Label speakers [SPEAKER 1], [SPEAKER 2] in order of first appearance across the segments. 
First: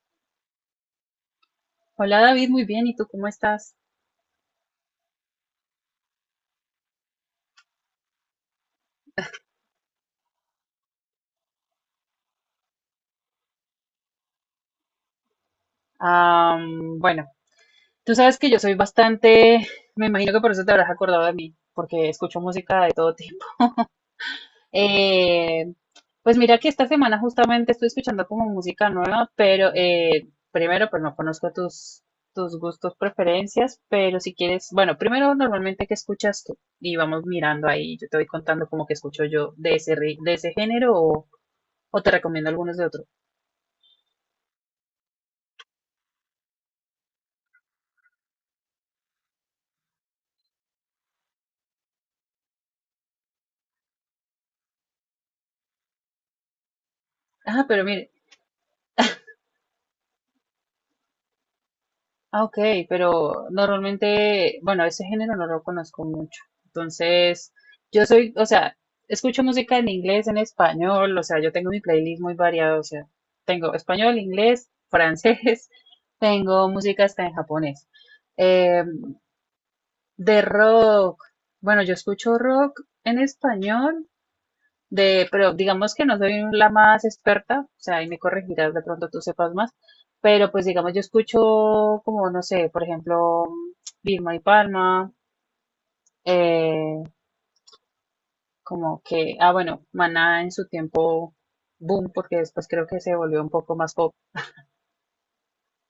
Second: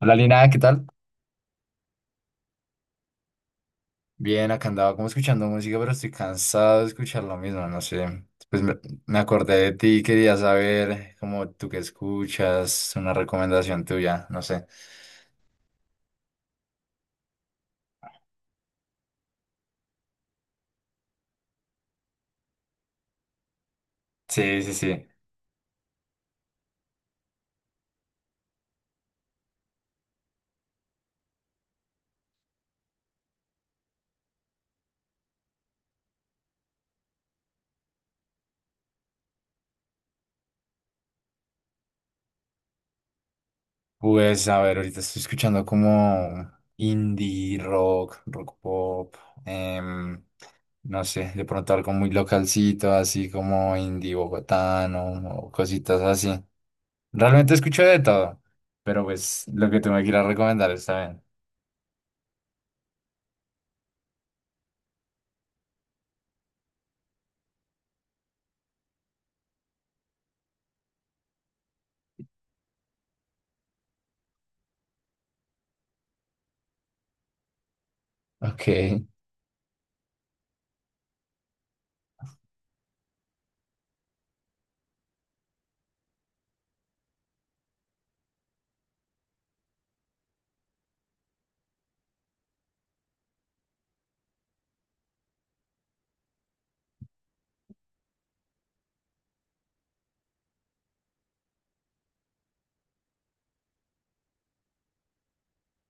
[SPEAKER 1] Hola Lina, ¿qué tal?
[SPEAKER 2] Hola David, muy bien. ¿Y tú cómo estás?
[SPEAKER 1] Bien, acá andaba como escuchando música, pero estoy cansado de escuchar lo mismo, no sé. Pues me acordé de ti, quería saber cómo tú que escuchas, una recomendación tuya, no sé.
[SPEAKER 2] Bueno, tú sabes que yo soy bastante, me imagino que por eso te habrás acordado de mí, porque escucho música de todo tipo.
[SPEAKER 1] Sí, sí, sí.
[SPEAKER 2] Eh, pues mira que esta semana justamente estoy escuchando como música nueva, pero primero, pues no conozco tus gustos, preferencias, pero si quieres, bueno, primero normalmente qué escuchas tú y vamos mirando ahí, yo te voy contando como que escucho yo de de ese género o te recomiendo algunos de otros.
[SPEAKER 1] Pues a ver, ahorita estoy escuchando como indie rock, rock pop, em, no sé, de pronto algo muy localcito, así como indie bogotano o cositas así. Realmente
[SPEAKER 2] Ah,
[SPEAKER 1] escucho
[SPEAKER 2] pero
[SPEAKER 1] de
[SPEAKER 2] mire.
[SPEAKER 1] todo, pero pues lo que tú me quieras recomendar está bien.
[SPEAKER 2] Ah, ok, pero normalmente, bueno, ese género no lo conozco mucho. Entonces, yo soy, o sea, escucho música en inglés, en español, o sea, yo tengo mi playlist muy variado, o sea, tengo español, inglés, francés, tengo música hasta en japonés.
[SPEAKER 1] Ok.
[SPEAKER 2] Eh, de rock, bueno, yo escucho rock en español, de, pero digamos que no soy la más experta, o sea, ahí me corregirás, de pronto tú sepas más, pero pues digamos yo escucho como, no sé, por ejemplo, Vilma y Palma, eh, como que, ah, bueno, Maná en su tiempo, boom, porque después creo que se volvió un poco más pop.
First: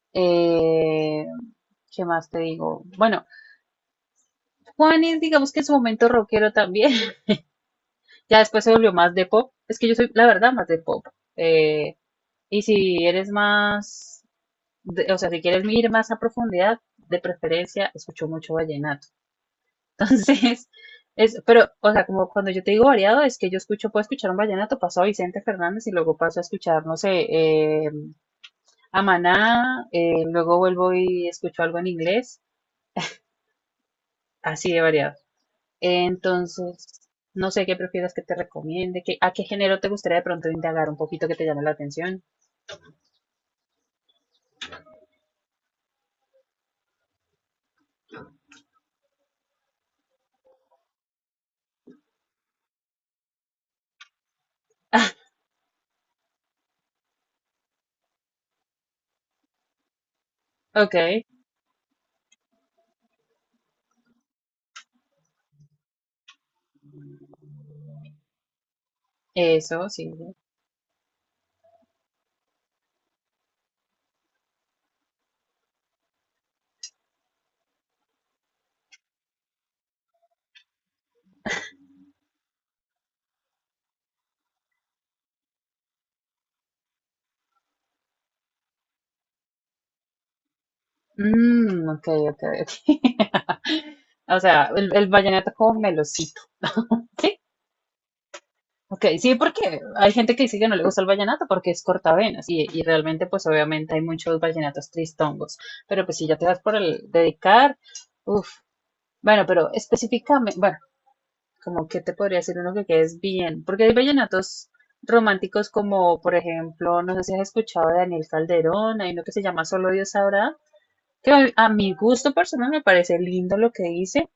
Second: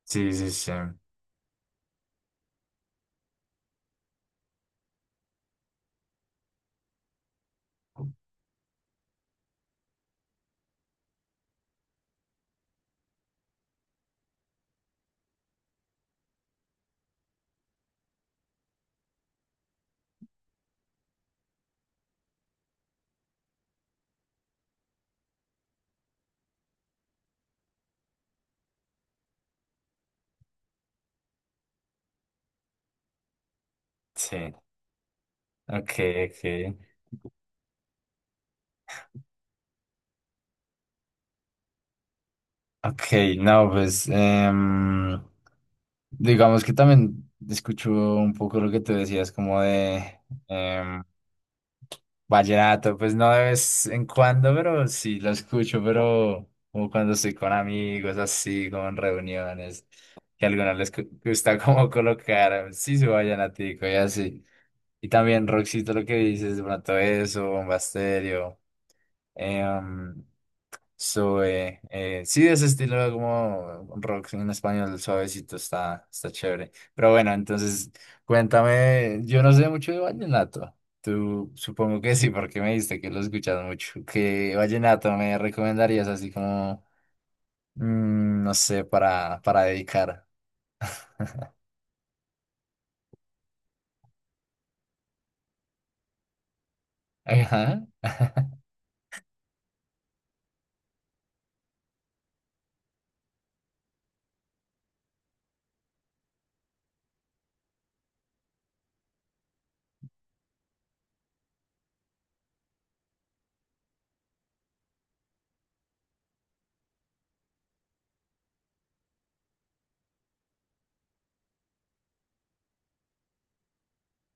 [SPEAKER 1] Sí, sí, sí.
[SPEAKER 2] Eh, ¿Qué más te digo? Bueno, Juanes, digamos que en su momento rockero también, ya después se volvió más de pop, es que yo soy, la verdad, más de pop. Eh, y si eres más o sea, si quieres ir más a profundidad, de preferencia escucho mucho vallenato. Entonces, es, pero, o sea, como cuando yo te digo variado, es que yo escucho, puedo escuchar un vallenato, paso a Vicente Fernández y luego paso a escuchar, no sé, eh, a Maná, luego vuelvo y escucho algo en inglés,
[SPEAKER 1] Sí.
[SPEAKER 2] así de variado.
[SPEAKER 1] Ok, ok.
[SPEAKER 2] Entonces, no sé qué prefieras que te recomiende, que, a qué género te gustaría de pronto indagar un poquito que te llame la atención.
[SPEAKER 1] Ok, no, pues digamos que también escucho un poco lo que tú decías, como de em, vallenato, pues no de vez en cuando, pero sí lo escucho, pero como cuando estoy con amigos, así, como en reuniones, que a algunos les
[SPEAKER 2] Ok,
[SPEAKER 1] gusta como colocar, sí, su vallenatico y así. Y también Roxito, lo que dices, de pronto eso, Bomba Estéreo.
[SPEAKER 2] eso, sí.
[SPEAKER 1] Em, sube, sí, de ese estilo como rock en español suavecito está, está chévere. Pero bueno, entonces cuéntame, yo no sé mucho de vallenato. Tú supongo que sí, porque me dijiste que lo escuchas mucho. ¿Qué vallenato me recomendarías así como, no sé, para dedicar?
[SPEAKER 2] Mm, ok, ok, ok. O sea, el vallenato como melocito, ¿sí?
[SPEAKER 1] Ajá.
[SPEAKER 2] Ok, sí, porque hay gente que dice que no le gusta el vallenato porque es cortavenas y realmente pues obviamente hay muchos vallenatos tristongos, pero pues si ya te das por el dedicar, uff, bueno, pero específicamente, bueno, como que te podría decir uno que quedes bien, porque hay vallenatos románticos como por ejemplo, no sé si has escuchado de Daniel Calderón, hay uno que se llama Solo Dios sabrá, que a mi gusto personal me parece lindo lo que hice.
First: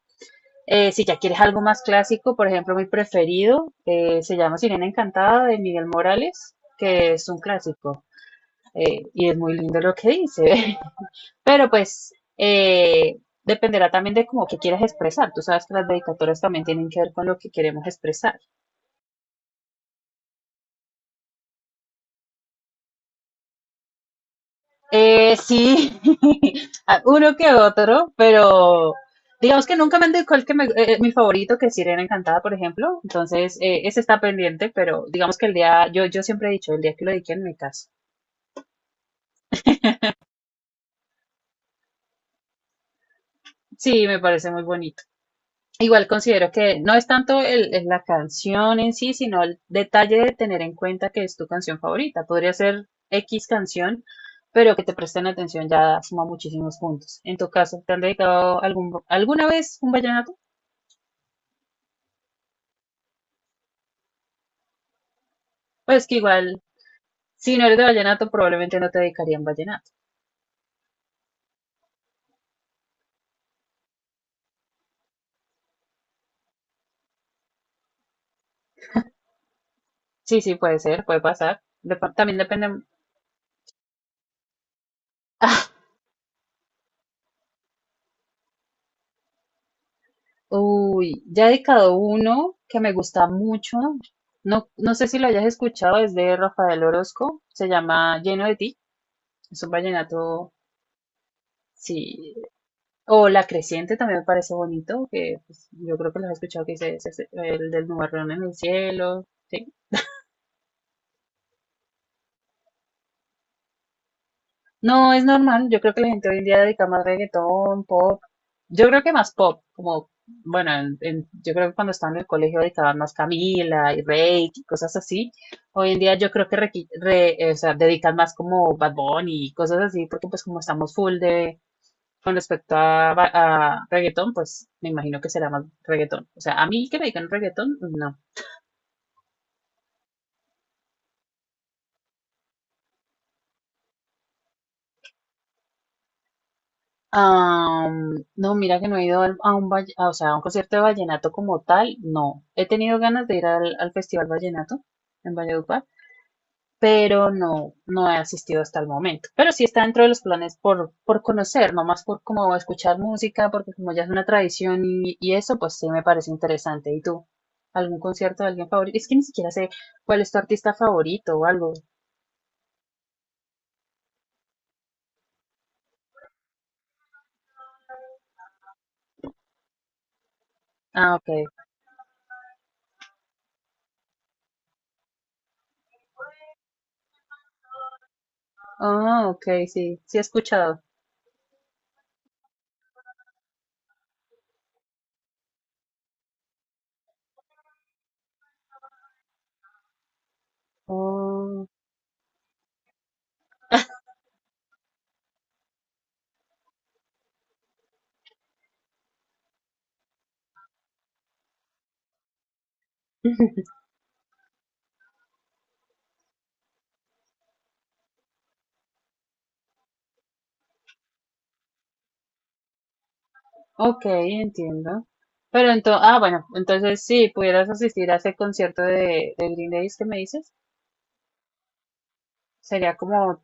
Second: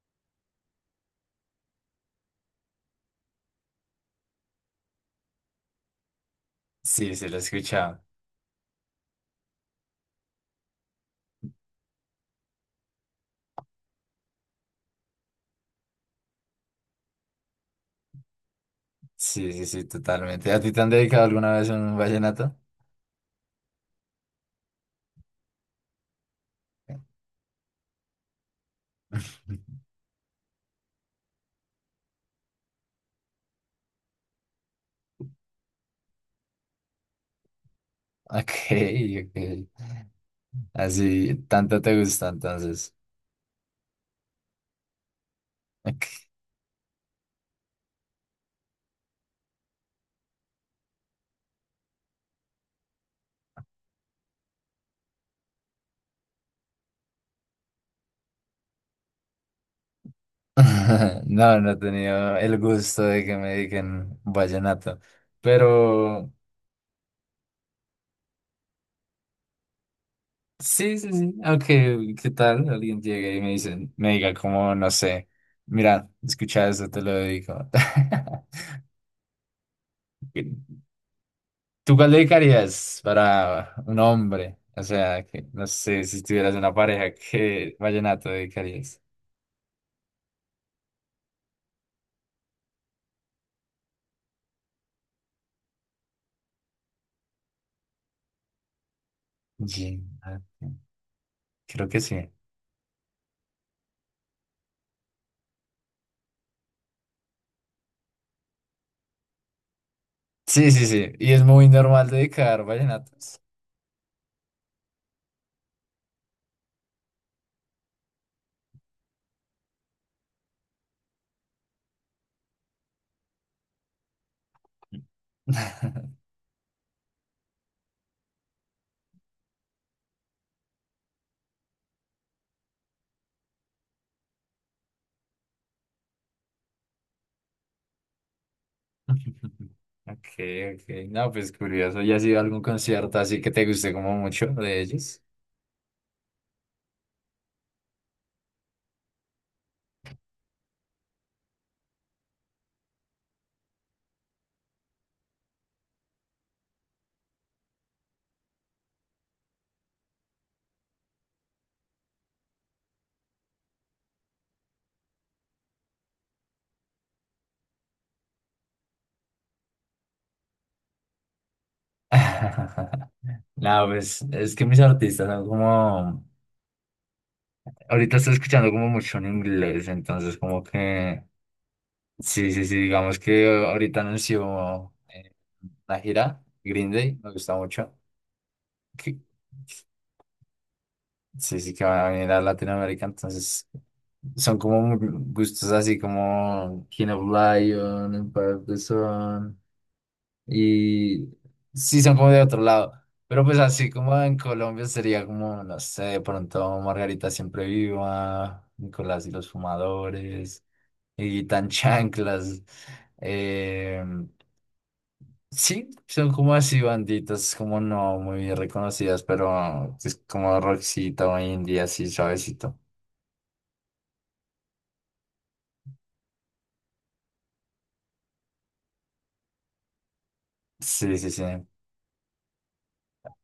[SPEAKER 2] Si ya quieres algo más clásico, por ejemplo, mi preferido se llama Sirena Encantada de Miguel Morales,
[SPEAKER 1] Sí,
[SPEAKER 2] que
[SPEAKER 1] sí,
[SPEAKER 2] es
[SPEAKER 1] lo
[SPEAKER 2] un
[SPEAKER 1] he escuchado.
[SPEAKER 2] clásico y es muy lindo lo que dice. Pero pues dependerá también de cómo que quieras expresar. Tú sabes que las dedicatorias también tienen que ver con lo que queremos expresar.
[SPEAKER 1] Sí, sí, sí, totalmente. ¿A ti te han dedicado alguna vez un vallenato?
[SPEAKER 2] Sí, a- uno que otro, pero digamos que nunca me han dicho cuál que mi favorito, que es Sirena Encantada, por ejemplo. Entonces, ese está pendiente, pero digamos que el día, yo siempre he dicho, el día que lo dediquen me caso.
[SPEAKER 1] Ok, ok. Así, tanto te gusta entonces.
[SPEAKER 2] Sí, me parece muy bonito. Igual
[SPEAKER 1] Ok.
[SPEAKER 2] considero que no es tanto la canción en sí, sino el detalle de tener en cuenta que es tu canción favorita. Podría ser X canción, pero que te presten atención ya suma muchísimos puntos. En tu caso, ¿te han dedicado algún, alguna vez un vallenato?
[SPEAKER 1] No, no he tenido el gusto de que me digan vallenato.
[SPEAKER 2] Pues que
[SPEAKER 1] Pero
[SPEAKER 2] igual, si no eres de vallenato, probablemente no te dedicarían vallenato.
[SPEAKER 1] sí, sí, sí. Aunque, ¿qué tal? Alguien llegue y me dice, me diga como, no sé, mira, escucha esto, te lo dedico.
[SPEAKER 2] Sí, sí, puede ser, puede pasar.
[SPEAKER 1] ¿Tú cuál
[SPEAKER 2] Dep- también depende.
[SPEAKER 1] dedicarías para un hombre? O sea, que no
[SPEAKER 2] Ah,
[SPEAKER 1] sé, si tuvieras una pareja, ¿qué vallenato dedicarías?
[SPEAKER 2] uy, ya he dedicado uno que me gusta mucho. No, no sé si lo hayas escuchado, es de Rafael Orozco. Se llama Lleno de ti. Es un vallenato,
[SPEAKER 1] Vallenato. Creo que sí.
[SPEAKER 2] sí. O La Creciente también me parece bonito, que pues, yo creo que lo has escuchado, que dice "Ese es el del nubarrón en el cielo". Sí.
[SPEAKER 1] Sí, sí, sí. Y es muy normal dedicar vallenatos.
[SPEAKER 2] No, es normal. Yo creo que la gente hoy en día dedica más reggaetón, pop. Yo creo que más pop, como, bueno, yo creo que cuando estaba en el colegio dedicaban más Camila y Reik y cosas así. Hoy en día yo creo que o sea, dedican más como Bad Bunny y cosas así, porque pues como estamos full de, con respecto a reggaetón, pues me imagino que será más reggaetón. O sea, a mí que me dedican reggaetón, no.
[SPEAKER 1] Ok, ok. No, pues curioso. ¿Ya has ido a algún concierto así que te guste como mucho de ellos?
[SPEAKER 2] No, mira que no he ido a un, o sea, a un concierto de vallenato como tal, no. He tenido ganas de ir al Festival Vallenato en Valledupar, pero no, no he asistido hasta el momento. Pero sí está dentro de los planes por conocer, no más por como escuchar música, porque como ya es una tradición y eso, pues sí me parece interesante. ¿Y tú? ¿Algún concierto de alguien favorito? Es que ni siquiera sé cuál es tu artista favorito o algo.
[SPEAKER 1] No, pues es que mis artistas son como... Ahorita estoy escuchando como mucho en inglés, entonces como
[SPEAKER 2] Ah,
[SPEAKER 1] que...
[SPEAKER 2] ok.
[SPEAKER 1] Sí, sí, sí, digamos que ahorita anunció la gira Green Day, me gusta mucho. que-
[SPEAKER 2] Ah, ok, sí, sí he escuchado.
[SPEAKER 1] Sí, sí, que van a venir a Latinoamérica, entonces son como gustos así como King of Lion, Empire of the Sun, y
[SPEAKER 2] Oh.
[SPEAKER 1] sí son como de otro lado, pero pues así como en Colombia sería como, no sé, de pronto Margarita Siempre Viva, Nicolás y los Fumadores, y Tan Chanclas, eh, sí, son como así banditas, como no muy reconocidas, pero es como Roxito o indie, así suavecito.
[SPEAKER 2] Ok, entiendo. Pero entonces, ah, bueno, entonces si pudieras asistir a ese concierto de Green Days que me dices,
[SPEAKER 1] Sí, sí, sí.
[SPEAKER 2] sería como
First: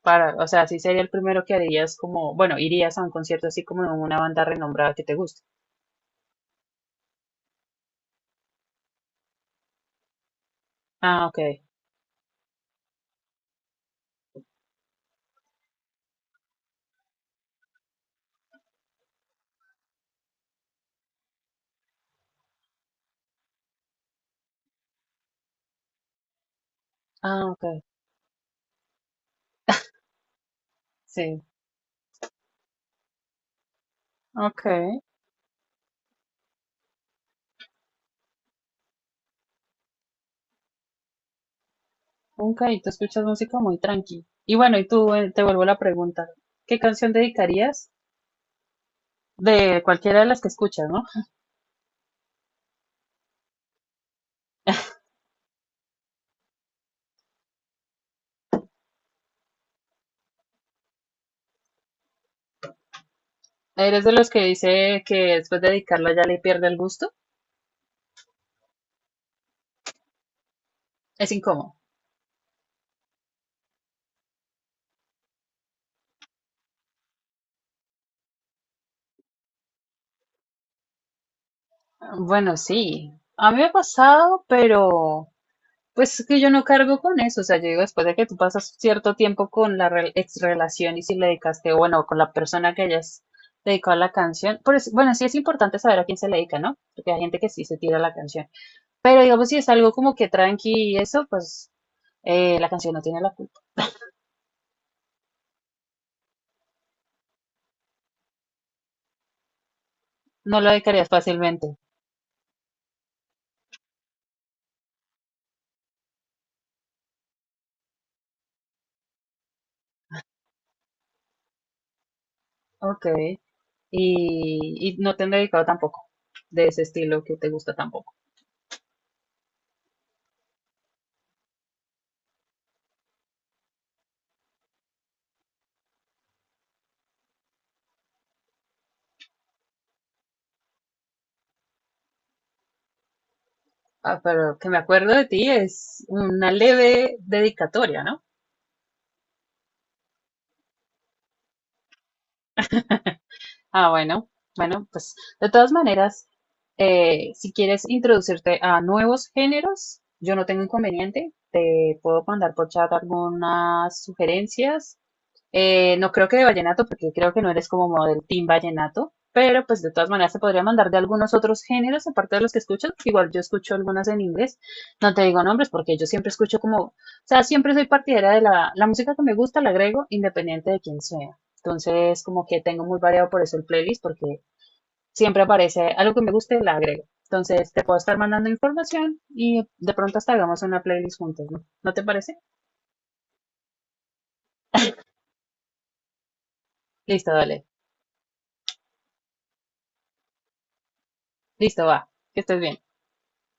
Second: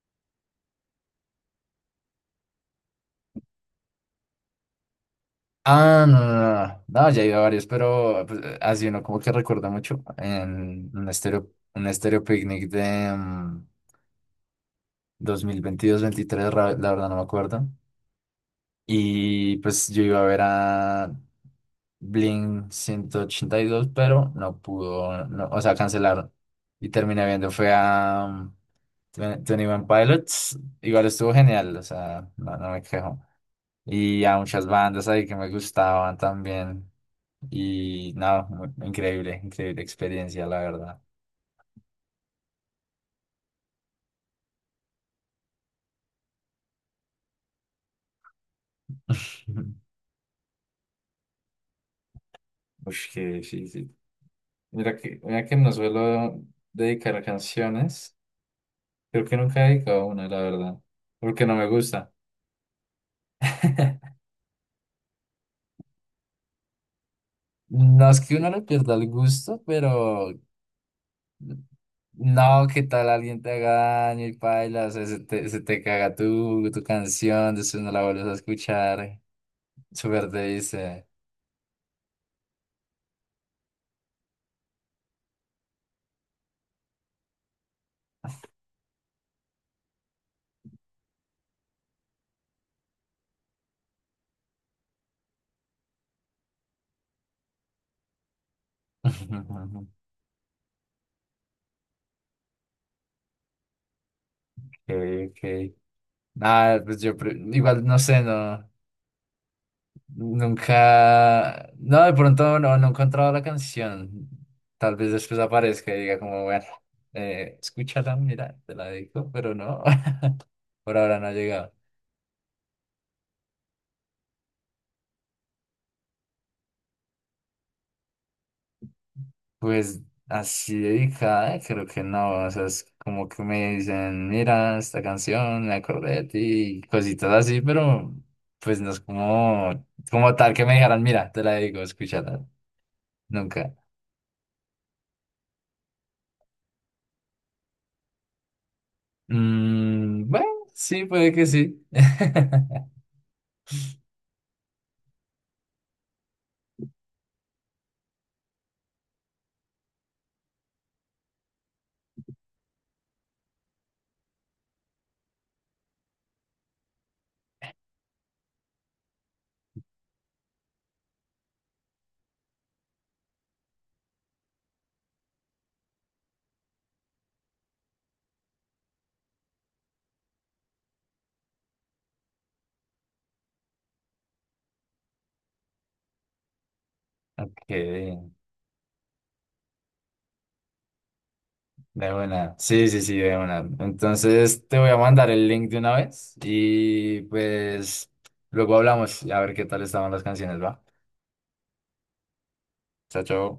[SPEAKER 2] para, o sea, sí sería el primero que harías como, bueno, irías a un concierto así como de una banda renombrada que te guste.
[SPEAKER 1] Ah, no, no, no, no, no, ya he ido a varios, pero pues, así uno como que recuerda mucho en
[SPEAKER 2] Ah, ok,
[SPEAKER 1] un estéreo picnic de 2022-23, la verdad no me acuerdo. Y pues yo iba a ver a Blink-182, pero no pudo, no, o sea, cancelaron. Y terminé
[SPEAKER 2] ah,
[SPEAKER 1] viendo, fue
[SPEAKER 2] ok,
[SPEAKER 1] a 21 Pilots, igual estuvo
[SPEAKER 2] sí,
[SPEAKER 1] genial, o sea, no, no me quejo y a muchas
[SPEAKER 2] ok,
[SPEAKER 1] bandas ahí que me gustaban también. Y nada, increíble, increíble experiencia, la verdad.
[SPEAKER 2] ok, tú escuchas música muy tranqui. Y bueno, y tú, te vuelvo la pregunta, ¿qué canción dedicarías? De cualquiera de las que escuchas, ¿no?
[SPEAKER 1] Uy, que sí, sí. Mira que no suelo dedicar canciones. Creo que nunca he dedicado una, la verdad. Porque no me gusta.
[SPEAKER 2] ¿Eres de los que dice que después de dedicarla ya le pierde el gusto?
[SPEAKER 1] No es que uno le pierda el gusto, pero
[SPEAKER 2] Es incómodo.
[SPEAKER 1] no, que tal alguien te haga daño y paila, o sea, se te caga tu canción, después no la vuelves a escuchar, súper te dice.
[SPEAKER 2] Bueno, sí, a mí me ha pasado, pero pues es que yo no cargo con eso, o sea, yo digo, después de que tú pasas cierto tiempo con la rel- ex relación y si le dedicaste, bueno, con la persona que hayas dedicado a la canción, por eso- bueno, sí es importante saber a quién se le dedica, ¿no? Porque hay gente que sí se tira la canción, pero digamos, si es algo como que tranqui y eso, pues la canción no tiene la culpa,
[SPEAKER 1] Okay, ok. Nada, pues yo igual no sé, no,
[SPEAKER 2] no lo dedicarías
[SPEAKER 1] nunca,
[SPEAKER 2] fácilmente,
[SPEAKER 1] no, de pronto no he encontrado la canción. Tal vez después aparezca y diga como, bueno, escúchala, mira, te la dedico, pero no, por ahora no ha llegado.
[SPEAKER 2] ok, y no te han dedicado tampoco de ese estilo que te gusta tampoco.
[SPEAKER 1] Pues así dedicada, creo que no, o sea, es como que me dicen, mira, esta canción, me acordé de ti, y cositas así, pero pues no es como, como tal que me dijeran, mira, te la dedico, escúchala, nunca.
[SPEAKER 2] Ah, pero que me acuerdo de ti es una leve dedicatoria, ¿no?
[SPEAKER 1] Mm, bueno, sí, puede que sí.
[SPEAKER 2] Ah, bueno, bueno, pues de todas maneras, si quieres introducirte a nuevos géneros, yo no tengo inconveniente, te puedo mandar por chat algunas sugerencias. No creo que de vallenato, porque creo que no eres como model team vallenato, pero pues de todas maneras se podría mandar de algunos otros géneros, aparte de los que escuchas. Igual yo escucho algunas en inglés, no te digo nombres, porque yo siempre escucho como, o sea, siempre soy partidaria de la música que me gusta, la agrego, independiente de quién sea. Entonces, como que tengo muy variado por eso el playlist, porque siempre aparece algo que me guste, la agrego.
[SPEAKER 1] Ok,
[SPEAKER 2] Entonces, te puedo estar
[SPEAKER 1] de
[SPEAKER 2] mandando información y de pronto hasta hagamos una playlist juntos, ¿no? ¿No te parece?
[SPEAKER 1] una. Sí, sí, sí, de una. Entonces te voy a mandar el link de una vez y
[SPEAKER 2] Listo, dale.
[SPEAKER 1] pues luego hablamos y a ver qué tal estaban las canciones, ¿va?
[SPEAKER 2] Listo, va. Que estés bien.
[SPEAKER 1] Chao, chao.